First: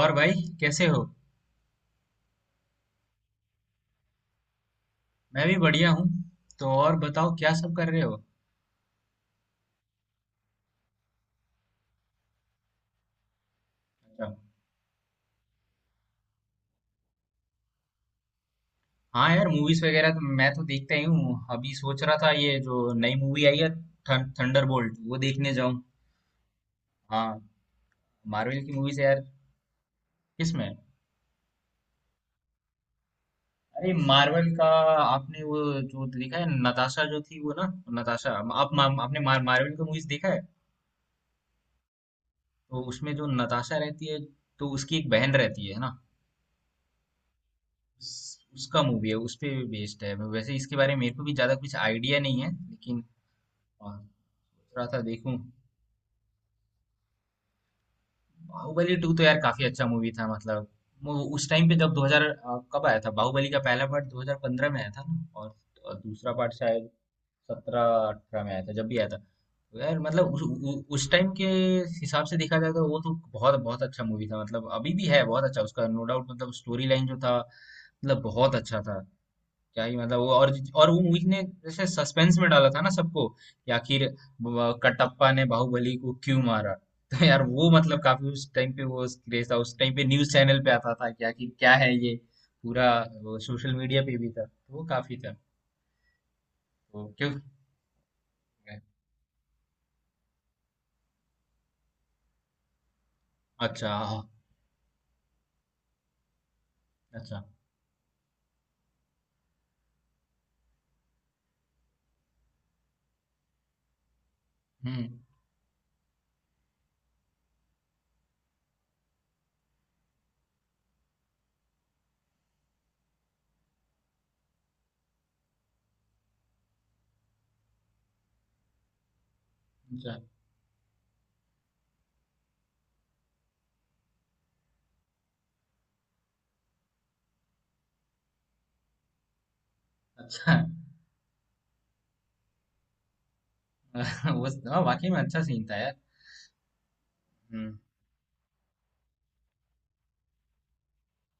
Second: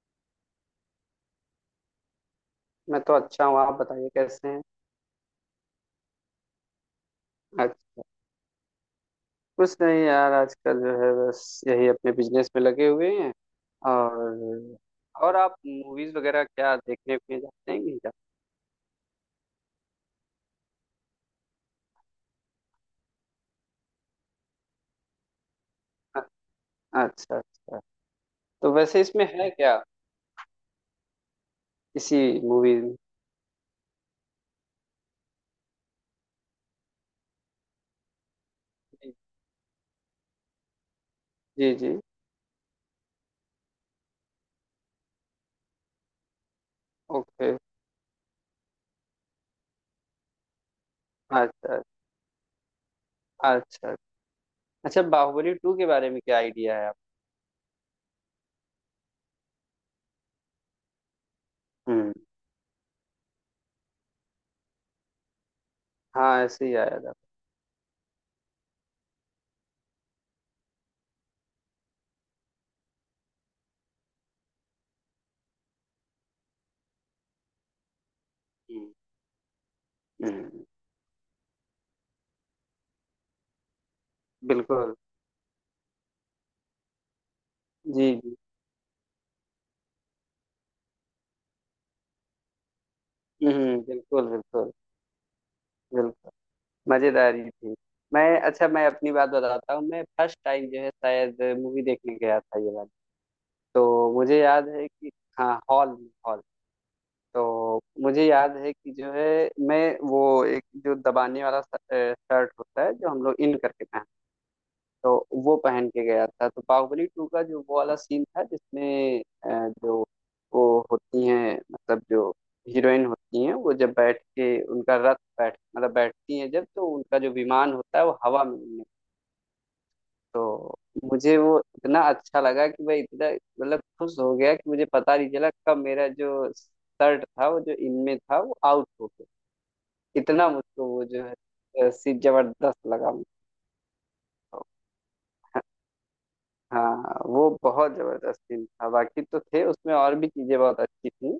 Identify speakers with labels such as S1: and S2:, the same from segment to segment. S1: और भाई, कैसे हो।
S2: मैं तो अच्छा हूँ। आप बताइए, कैसे हैं।
S1: मैं भी बढ़िया हूँ। तो और बताओ, क्या सब कर रहे
S2: अच्छा।
S1: हो।
S2: कुछ नहीं यार, आजकल जो है बस यही अपने बिजनेस में लगे हुए हैं।
S1: अच्छा।
S2: और। और आप मूवीज वगैरह क्या देखने में जाते हैं कि नहीं जाते?
S1: हाँ यार, मूवीज वगैरह तो मैं तो देखता ही हूँ। अभी सोच रहा था ये जो नई मूवी आई है, थंडरबोल्ट, वो देखने जाऊँ।
S2: अ- अच्छा
S1: हाँ।
S2: अच्छा।
S1: मार्वल की
S2: तो
S1: मूवीज
S2: वैसे
S1: है यार।
S2: इसमें है क्या,
S1: किसमें?
S2: इसी मूवी में।
S1: अरे, मार्वल का आपने वो जो देखा है, नताशा जो थी वो ना। नताशा।
S2: जी,
S1: मार्वल का मूवीज देखा है?
S2: जी जी।
S1: तो उसमें जो नताशा रहती है, तो उसकी एक बहन रहती है ना।
S2: ओके।
S1: उसका मूवी है, उस पे बेस्ड है। वैसे इसके बारे में मेरे को भी ज्यादा कुछ
S2: अच्छा
S1: आइडिया नहीं है, लेकिन।
S2: अच्छा।
S1: और थोड़ा सा
S2: अच्छा,
S1: देखूं।
S2: बाहुबली टू के बारे में क्या आइडिया है आप।
S1: बाहुबली टू तो यार काफी अच्छा मूवी था, मतलब। वो उस टाइम पे जब
S2: हम्म।
S1: 2000, कब आया था बाहुबली का पहला पार्ट, 2015 में आया था ना। और दूसरा
S2: हाँ,
S1: पार्ट
S2: ऐसे ही
S1: शायद
S2: आया था।
S1: 17, 18 में आया था, जब भी आया था। तो यार, मतलब उस टाइम के हिसाब से देखा जाए, तो वो तो बहुत बहुत अच्छा मूवी था। मतलब अभी भी है बहुत अच्छा उसका, नो डाउट। मतलब स्टोरी लाइन जो था, मतलब बहुत अच्छा
S2: हम्म
S1: था। क्या ही मतलब। वो और
S2: हम्म।
S1: और वो, मूवी ने जैसे सस्पेंस में डाला था ना सबको कि आखिर
S2: बिल्कुल।
S1: कटप्पा ने बाहुबली को क्यों मारा। तो यार वो मतलब
S2: जी
S1: काफी,
S2: जी।
S1: उस टाइम पे वो क्रेज था। उस टाइम पे न्यूज चैनल पे आता था कि आखिर क्या है ये पूरा। वो सोशल
S2: हम्म।
S1: मीडिया पे
S2: बिल्कुल
S1: भी था,
S2: बिल्कुल।
S1: तो वो काफी था।
S2: बिल्कुल
S1: तो क्यों।
S2: मजेदार ही थी। मैं अच्छा, मैं अपनी बात बताता हूँ। मैं फर्स्ट टाइम जो है शायद मूवी देखने गया था ये वाली।
S1: अच्छा।
S2: तो
S1: हाँ,
S2: मुझे याद है कि हाँ, हॉल में हॉल।
S1: अच्छा।
S2: तो मुझे याद है कि जो है मैं वो एक जो दबाने वाला शर्ट होता है जो हम लोग इन करके पहनते हैं।
S1: हम्म।
S2: तो वो पहन के गया था। तो बाहुबली टू का जो वो वाला सीन था जिसमें जो वो होती हैं मतलब जो हीरोइन होती हैं वो जब बैठ के उनका रथ, बैठ मतलब बैठती हैं जब तो उनका जो विमान होता है वो हवा में उड़ने।
S1: अच्छा।
S2: तो मुझे वो इतना अच्छा लगा कि मैं इतना मतलब खुश हो गया कि मुझे पता नहीं चला कब मेरा जो शर्ट था वो जो इनमें था वो आउट हो गया। इतना
S1: अच्छा।
S2: मुझको वो जो है सीन जबरदस्त लगा मुझको।
S1: वो, हाँ, वाकई में अच्छा सीन था यार।
S2: हाँ, वो
S1: हम्म।
S2: बहुत जबरदस्त सीन था। बाकी तो थे, उसमें और भी चीजें बहुत अच्छी थी,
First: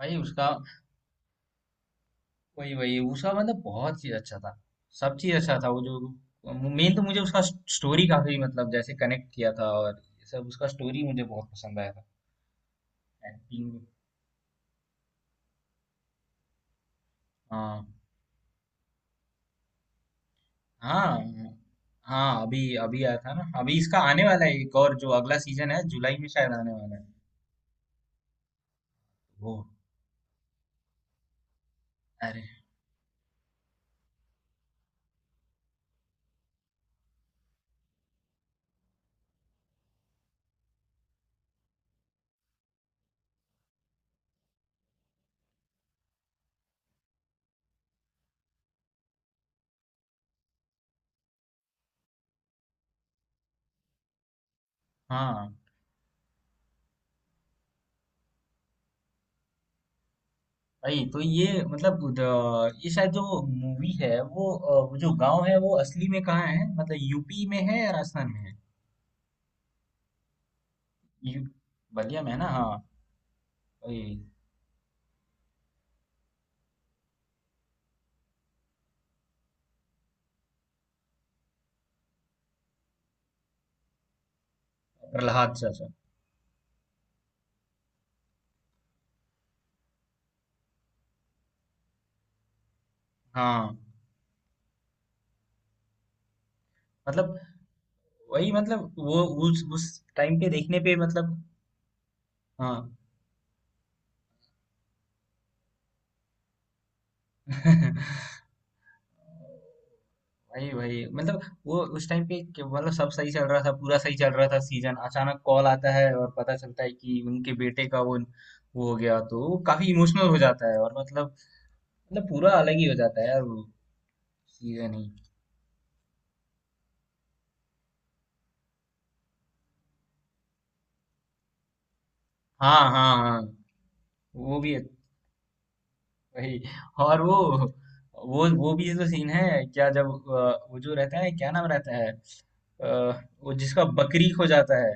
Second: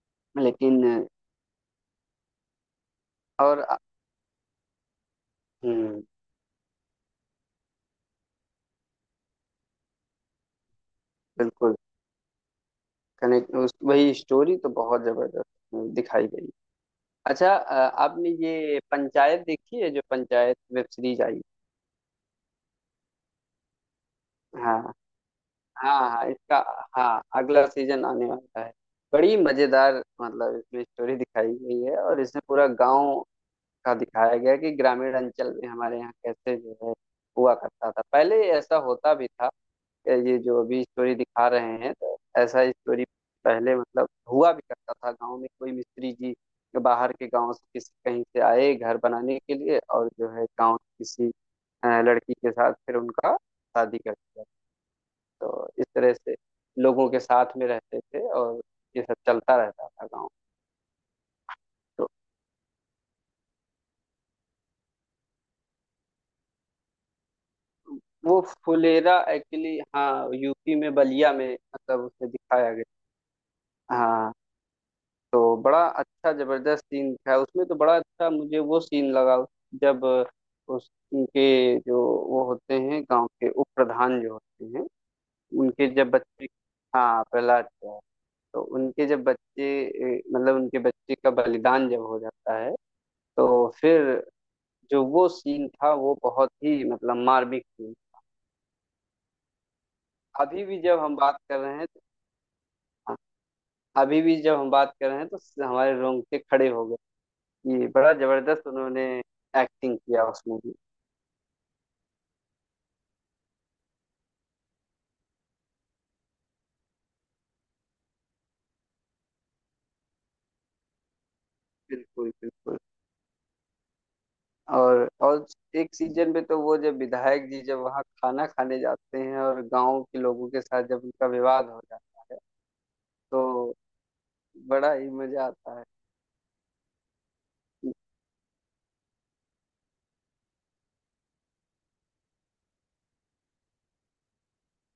S1: भाई उसका,
S2: लेकिन।
S1: वही वही उसका, मतलब,
S2: और।
S1: बहुत चीज अच्छा था। सब चीज अच्छा था वो
S2: हम्म।
S1: जो। मेन तो मुझे उसका स्टोरी काफी, मतलब, जैसे कनेक्ट किया था, और ये सब उसका स्टोरी मुझे बहुत
S2: बिल्कुल।
S1: पसंद आया था।
S2: कनेक्ट उस
S1: एक्टिंग।
S2: वही स्टोरी तो बहुत जबरदस्त उसमें दिखाई गई। अच्छा।
S1: हाँ।
S2: आपने ये पंचायत देखी है, जो पंचायत वेब सीरीज आई।
S1: हाँ हाँ, अभी अभी आया था ना, अभी इसका आने वाला है एक
S2: हाँ
S1: और, जो अगला सीजन है
S2: हाँ,
S1: जुलाई
S2: हाँ
S1: में शायद
S2: इसका,
S1: आने वाला है।
S2: हाँ अगला सीजन आने वाला है। बड़ी
S1: वो।
S2: मजेदार। मतलब इसमें स्टोरी दिखाई गई है, और इसमें
S1: अरे।
S2: पूरा गांव का दिखाया गया है कि ग्रामीण अंचल में हमारे यहाँ कैसे जो है हुआ करता था पहले, ऐसा होता भी था। ये जो अभी स्टोरी दिखा रहे हैं तो ऐसा स्टोरी पहले मतलब हुआ भी करता था। गांव में कोई मिस्त्री जी बाहर के गांव से किसी कहीं से आए घर बनाने के लिए, और जो है गांव की किसी लड़की के साथ फिर उनका शादी कर दिया।
S1: हाँ
S2: तो इस तरह से लोगों के साथ में रहते थे, और ये सब चलता रहता था गांव।
S1: भाई, तो ये, मतलब
S2: तो
S1: ये शायद जो मूवी है वो, वो जो गांव है वो असली में कहाँ है, मतलब यूपी में है या राजस्थान में
S2: वो
S1: है?
S2: फुलेरा एक्चुअली, हाँ यूपी में बलिया
S1: यू,
S2: में मतलब
S1: बलिया
S2: उसमें
S1: में है ना।
S2: दिखाया गया।
S1: हाँ।
S2: हाँ। तो बड़ा अच्छा जबरदस्त सीन था उसमें, तो बड़ा अच्छा मुझे वो सीन लगा। जब उस उनके जो वो होते हैं गांव के उप प्रधान जो होते हैं,
S1: प्रहलाद
S2: उनके
S1: चाचा।
S2: जब बच्चे, हाँ प्रहलाद का, तो उनके जब बच्चे मतलब उनके बच्चे का बलिदान जब हो जाता है, तो
S1: हाँ,
S2: फिर जो वो सीन था वो बहुत ही मतलब
S1: मतलब
S2: मार्मिक सीन।
S1: वही, मतलब। वो उस टाइम पे
S2: अभी भी
S1: देखने पे,
S2: जब हम
S1: मतलब।
S2: बात कर रहे हैं तो-
S1: हाँ।
S2: अभी भी जब हम बात कर रहे हैं तो हमारे रोंगटे खड़े हो। ये बड़ा जबरदस्त उन्होंने एक्टिंग किया उस
S1: वही
S2: मूवी में।
S1: वही, मतलब। वो उस टाइम पे, कि मतलब सब सही चल रहा था, पूरा सही चल रहा था सीजन, अचानक कॉल आता है और पता चलता है कि उनके बेटे का, वो हो गया। तो वो काफी इमोशनल हो जाता है, और, मतलब, मतलब
S2: बिल्कुल
S1: पूरा अलग
S2: बिल्कुल।
S1: ही हो जाता है यार वो सीजन ही।
S2: और। और एक सीजन में तो वो जब विधायक जी जब वहाँ खाना खाने जाते हैं और गांव के लोगों के साथ जब उनका विवाद हो जाता है,
S1: हाँ हाँ हाँ।
S2: तो
S1: वो भी।
S2: बड़ा ही मजा आता है।
S1: वही। और वो, वो भी तो सीन है क्या, जब, वो जो रहता है, क्या नाम रहता है, वो जिसका बकरी खो जाता है,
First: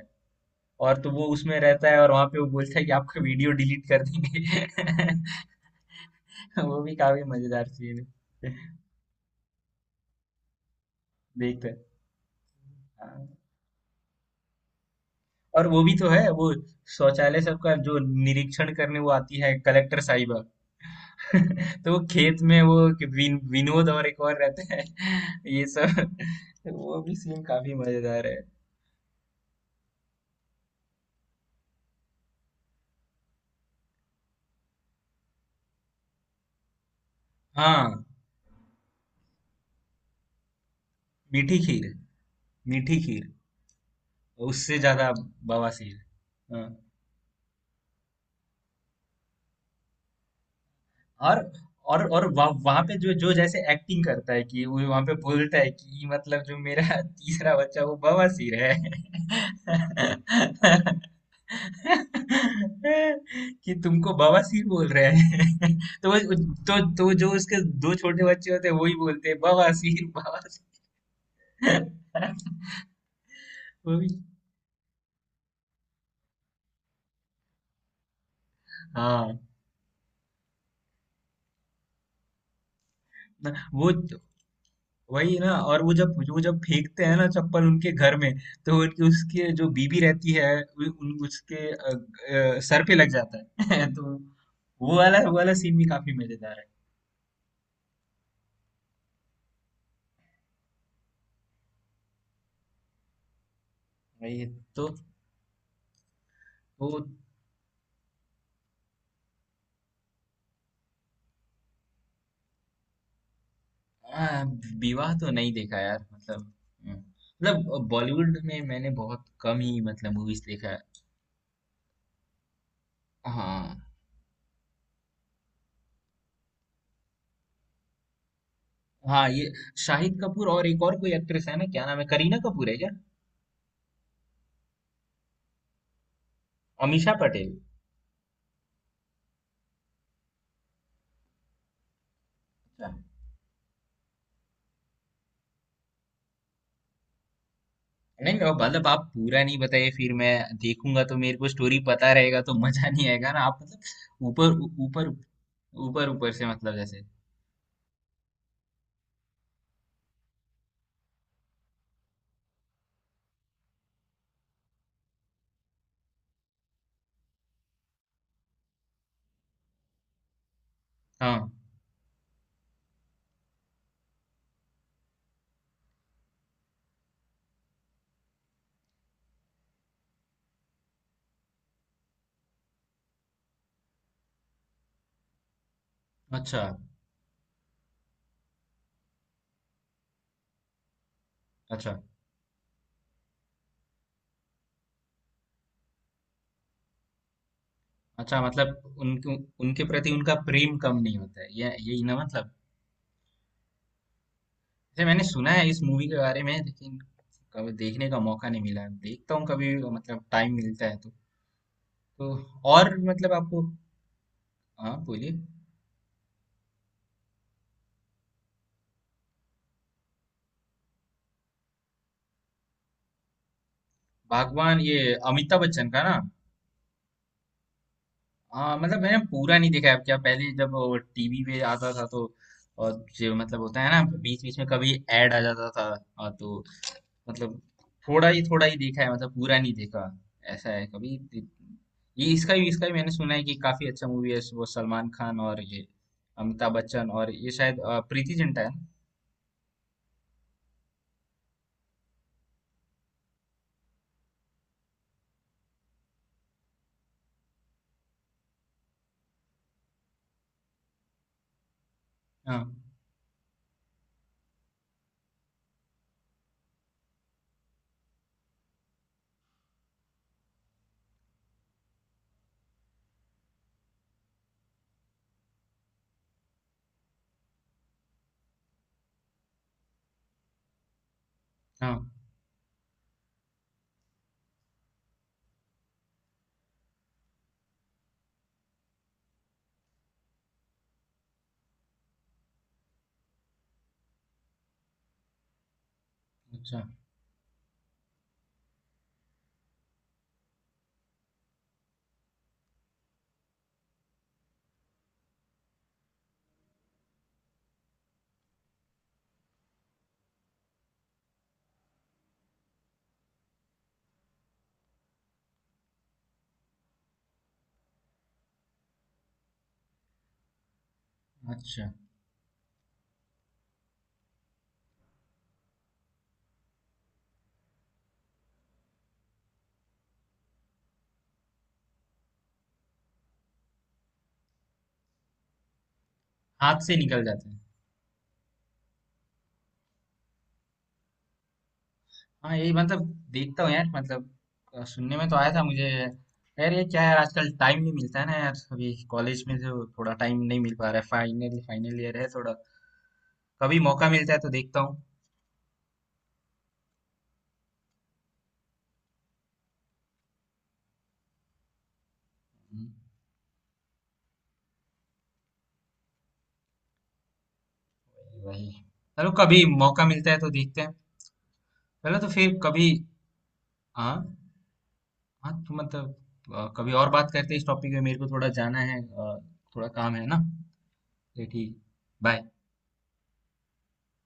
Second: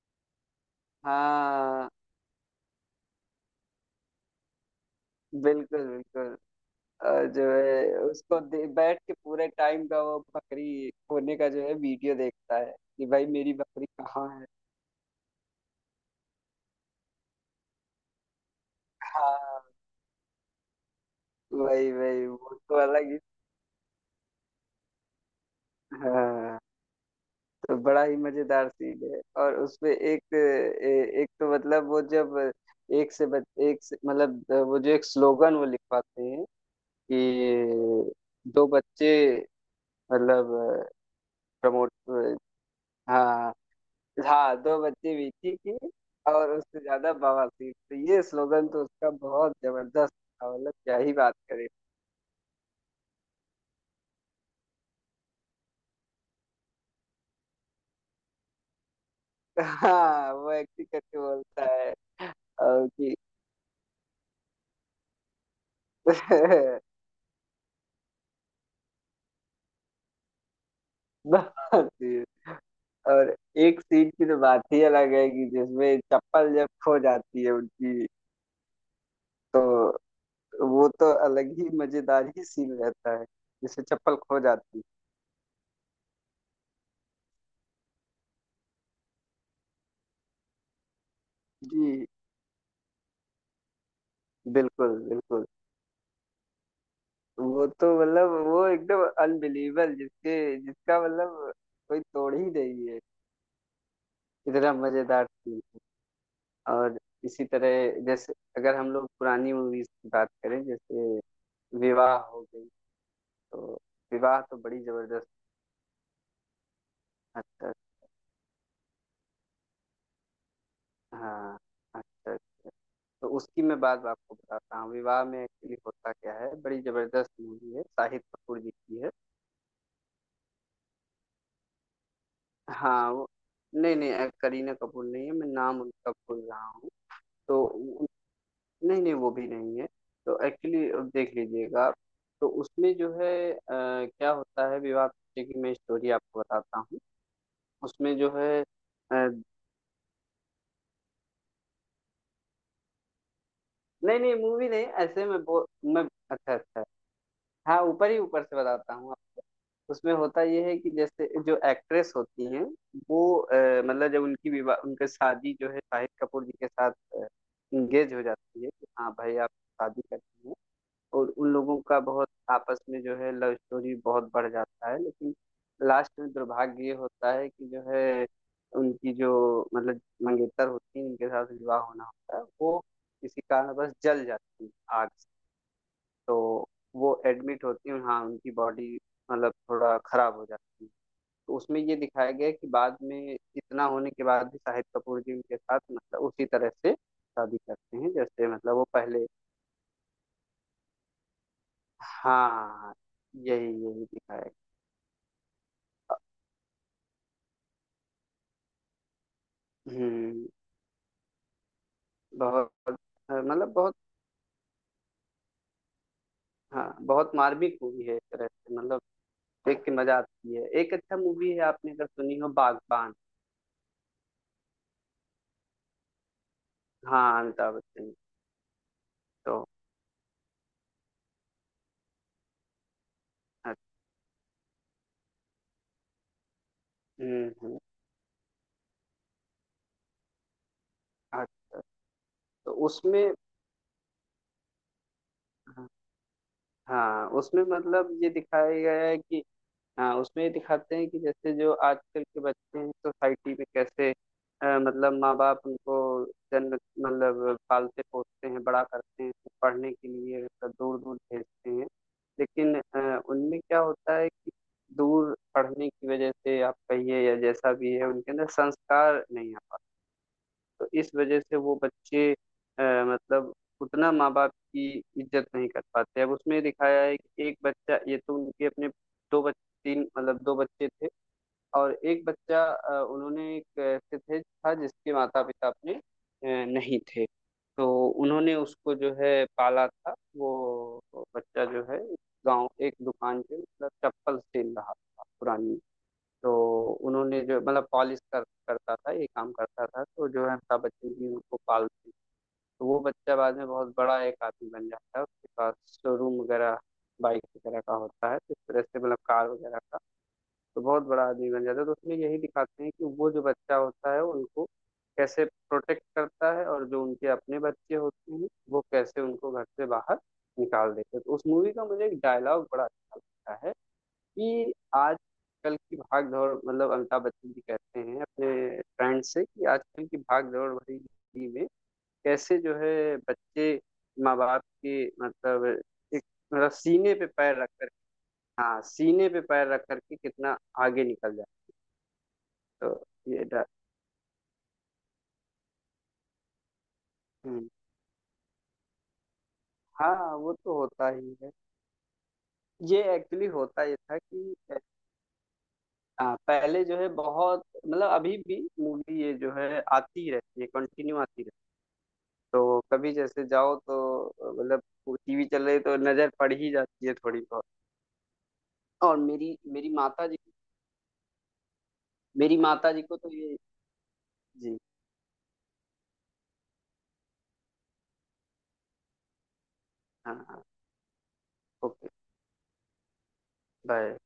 S1: और, तो वो उसमें
S2: हाँ,
S1: रहता है और वहां पे वो बोलता है कि आपका वीडियो डिलीट कर देंगे।
S2: बिल्कुल बिल्कुल।
S1: वो भी काफी
S2: और जो
S1: मजेदार
S2: है
S1: सीन
S2: उसको
S1: है।
S2: बैठ के पूरे टाइम का वो बकरी खोने का जो
S1: देखते
S2: है
S1: हैं।
S2: वीडियो देखता है कि भाई
S1: हाँ।
S2: मेरी बकरी कहाँ है।
S1: और वो भी तो है वो, शौचालय सबका जो निरीक्षण करने वो आती है,
S2: हाँ
S1: कलेक्टर साहिबा।
S2: वही
S1: तो वो
S2: वही,
S1: खेत
S2: वो
S1: में वो,
S2: तो
S1: कि
S2: अलग ही।
S1: विनोद और एक और रहते हैं। ये सब।
S2: हाँ,
S1: वो भी सीन काफी
S2: तो बड़ा ही
S1: मजेदार है।
S2: मजेदार सीन है। और उसपे एक तो मतलब वो जब एक से मतलब वो जो एक स्लोगन वो लिखवाते हैं
S1: हाँ।
S2: कि दो बच्चे मतलब
S1: मीठी खीर।
S2: प्रमोट।
S1: मीठी खीर।
S2: हाँ हाँ, दो
S1: उससे ज्यादा
S2: बच्चे विकी की,
S1: बवासीर।
S2: और
S1: हाँ।
S2: उससे ज्यादा बवासीर। तो ये स्लोगन तो उसका बहुत जबरदस्त था, मतलब क्या ही बात
S1: और
S2: करें।
S1: और वहां पे जो जो, जैसे एक्टिंग करता है कि वो वहां पे बोलता है कि मतलब जो मेरा तीसरा बच्चा वो बवासीर है,
S2: हाँ, वो एक्टिंग करके बोलता है, और कि
S1: कि तुमको बवासीर बोल रहे हैं। तो वो, तो तो जो उसके दो छोटे बच्चे होते हैं, वही बोलते हैं, बवासीर बवासीर।
S2: बवासीर। और एक
S1: वो भी।
S2: सीट की तो बात ही अलग है कि जिसमें चप्पल जब खो जाती है उनकी,
S1: हाँ।
S2: तो वो तो अलग ही मजेदार ही सीन रहता है, जिसमें
S1: वो,
S2: चप्पल खो जाती है।
S1: वही ना। और वो, जब वो जब फेंकते हैं ना चप्पल उनके घर में, तो उनकी उसके जो बीबी रहती है, उन उसके
S2: जी।
S1: सर पे लग जाता है। तो
S2: बिल्कुल
S1: वो
S2: बिल्कुल।
S1: वाला सीन भी काफी मजेदार है।
S2: वो तो मतलब वो एकदम अनबिलीवेबल, जिसके जिसका मतलब कोई तोड़ ही नहीं है।
S1: वही।
S2: इतना
S1: तो
S2: मजेदार सीन।
S1: वो।
S2: और इसी तरह जैसे अगर हम लोग पुरानी मूवीज की बात करें, जैसे विवाह, हो गई, तो
S1: आ,
S2: विवाह तो बड़ी
S1: विवाह
S2: जबरदस्त।
S1: तो नहीं देखा यार, मतलब,
S2: अच्छा।
S1: मतलब बॉलीवुड में मैंने बहुत कम ही, मतलब, मूवीज देखा है।
S2: हाँ। अच्छा। तो उसकी मैं
S1: हाँ।
S2: बात आपको बताता हूँ। विवाह में एक्चुअली होता क्या है, बड़ी जबरदस्त मूवी है, शाहिद कपूर जी की है।
S1: हाँ, ये शाहिद कपूर और एक और कोई एक्ट्रेस है ना, क्या नाम है, करीना कपूर है क्या?
S2: हाँ वो। नहीं नहीं, करीना कपूर नहीं है, मैं नाम उनका भूल रहा हूँ।
S1: अमीषा पटेल?
S2: तो उ- नहीं नहीं, वो भी नहीं है। तो एक्चुअली देख लीजिएगा आप। तो उसमें जो है क्या होता है, विवाह पीछे की मैं स्टोरी आपको बताता हूँ। उसमें जो
S1: नहीं, वो
S2: है
S1: मतलब आप पूरा नहीं बताइए, फिर मैं देखूंगा तो मेरे को स्टोरी पता रहेगा तो मजा नहीं आएगा ना। आप
S2: नहीं
S1: मतलब
S2: नहीं,
S1: ऊपर
S2: मूवी नहीं
S1: ऊपर
S2: ऐसे में बो, मैं,
S1: ऊपर, ऊपर से,
S2: अच्छा
S1: मतलब,
S2: अच्छा,
S1: जैसे।
S2: हाँ ऊपर ही ऊपर से बताता हूँ। उसमें होता ये है कि जैसे जो एक्ट्रेस होती हैं वो मतलब जब उनकी विवाह उनकी शादी जो है शाहिद कपूर जी के साथ इंगेज हो जाती है कि हाँ भाई आप शादी करती हैं, और उन
S1: हाँ।
S2: लोगों का बहुत आपस में जो है लव स्टोरी बहुत बढ़ जाता है, लेकिन लास्ट में दुर्भाग्य ये होता है कि जो है उनकी जो मतलब मंगेतर होती है, उनके साथ विवाह होना होता है वो, किसी कारणवश जल जाती है आग से।
S1: अच्छा।
S2: तो वो एडमिट होती है, हाँ उनकी बॉडी मतलब थोड़ा खराब हो जाती है। तो उसमें ये
S1: अच्छा।
S2: दिखाया गया है कि बाद में इतना होने के बाद भी शाहिद कपूर जी उनके साथ मतलब उसी तरह से शादी करते हैं,
S1: अच्छा,
S2: जैसे मतलब वो
S1: मतलब
S2: पहले।
S1: उनके, उनके प्रति उनका प्रेम कम नहीं होता है, ये यही ना, मतलब।
S2: हाँ यही यही दिखाया गया।
S1: जैसे मैंने सुना है इस मूवी के बारे में, लेकिन कभी देखने का मौका नहीं मिला। देखता हूँ कभी, मतलब
S2: हम्म।
S1: टाइम मिलता है तो। तो,
S2: बहुत,
S1: और मतलब आपको।
S2: मतलब बहुत,
S1: हाँ, बोलिए।
S2: हाँ बहुत मार्मिक मूवी है, एक तरह से मतलब देख के मजा आती है। एक अच्छा मूवी है आपने अगर सुनी हो, बागबान।
S1: भगवान, ये अमिताभ बच्चन का ना।
S2: हाँ, अमिताभ बच्चन।
S1: हाँ, मतलब मैंने पूरा
S2: तो।
S1: नहीं देखा है, क्या पहले जब टीवी पे आता था तो, और जो मतलब होता है ना बीच बीच में कभी ऐड आ जाता था। हाँ, तो, मतलब
S2: हम्म।
S1: थोड़ा ही देखा है, मतलब पूरा नहीं देखा ऐसा है कभी।
S2: अच्छा।
S1: ये, इसका भी
S2: तो
S1: इसका भी मैंने सुना
S2: उसमें,
S1: है कि काफी अच्छा मूवी है वो, सलमान खान और ये अमिताभ बच्चन
S2: हाँ
S1: और ये
S2: उसमें
S1: शायद,
S2: मतलब ये
S1: प्रीति जिंटा है
S2: दिखाया
S1: ना?
S2: गया है कि, हाँ उसमें ये दिखाते हैं कि जैसे जो आजकल के बच्चे हैं सोसाइटी में कैसे, मतलब माँ बाप उनको जन्म मतलब पालते पोसते हैं, बड़ा करते हैं, पढ़ने के लिए दूर दूर भेजते हैं।
S1: हाँ।
S2: लेकिन उनमें क्या होता है कि दूर पढ़ने की वजह से आप कहिए या जैसा भी है, उनके अंदर संस्कार नहीं आता। तो इस वजह से वो बच्चे मतलब उतना माँ बाप की इज्जत नहीं कर पाते। अब उसमें दिखाया है कि एक बच्चा, ये तो उनके अपने दो बच्चे, तीन मतलब दो बच्चे थे, और
S1: हाँ।
S2: एक बच्चा उन्होंने, एक ऐसे थे था जिसके माता पिता अपने नहीं थे। तो उन्होंने उसको जो है पाला था। वो बच्चा जो है गांव एक दुकान पे मतलब चप्पल सेल रहा था पुरानी। तो
S1: अच्छा।
S2: उन्होंने जो मतलब पॉलिश कर करता था, ये काम करता था, तो जो है अमिताभ बच्चन जी उनको पालते हैं। तो वो बच्चा बाद में बहुत बड़ा एक आदमी बन जाता है, उसके पास शोरूम वगैरह बाइक वगैरह का होता है, तो इस तरह से मतलब कार वगैरह का, तो बहुत बड़ा आदमी बन जाता है। तो उसमें यही दिखाते हैं कि वो जो बच्चा होता है उनको कैसे प्रोटेक्ट करता है, और जो उनके अपने बच्चे होते हैं वो कैसे उनको घर से बाहर निकाल देते हैं। तो उस मूवी का
S1: अच्छा।
S2: मुझे एक डायलॉग बड़ा अच्छा लगता है कि आजकल की भाग दौड़, मतलब अमिताभ बच्चन जी कहते हैं अपने फ्रेंड से कि आजकल की भाग दौड़ भरी जिंदगी में कैसे जो है बच्चे माँ बाप के मतलब एक, मतलब
S1: हाथ से
S2: सीने
S1: निकल
S2: पे
S1: जाता है।
S2: पैर रख कर, हाँ सीने पे पैर रख करके कितना आगे निकल जाए।
S1: हाँ यही,
S2: तो
S1: मतलब।
S2: ये
S1: देखता
S2: डर।
S1: हूँ यार, मतलब, सुनने में तो आया था मुझे। यार ये क्या यार, आजकल
S2: हम्म।
S1: टाइम नहीं मिलता है ना यार। अभी कॉलेज में तो थोड़ा
S2: हाँ
S1: टाइम
S2: वो
S1: नहीं
S2: तो
S1: मिल पा रहा है,
S2: होता ही है।
S1: फाइनल फाइनल ईयर है थोड़ा।
S2: ये एक्चुअली
S1: कभी
S2: होता ये
S1: मौका
S2: था
S1: मिलता है तो
S2: कि
S1: देखता हूँ।
S2: हाँ पहले जो है बहुत मतलब अभी भी मूवी ये जो है आती रहती है, कंटिन्यू आती रहती है। तो
S1: हम्म,
S2: कभी जैसे जाओ तो मतलब टीवी चल रही तो नजर पड़ ही जाती है थोड़ी बहुत।
S1: वही।
S2: और
S1: चलो,
S2: मेरी
S1: कभी मौका मिलता है तो देखते हैं। चलो, तो फिर
S2: मेरी
S1: कभी।
S2: माता जी को तो ये।
S1: हाँ
S2: जी।
S1: हाँ, तो मतलब कभी और बात करते हैं इस टॉपिक में। मेरे को थोड़ा जाना है, थोड़ा काम है
S2: हाँ
S1: ना।
S2: हाँ।
S1: तो ठीक।
S2: ओके।
S1: बाय।
S2: बाय।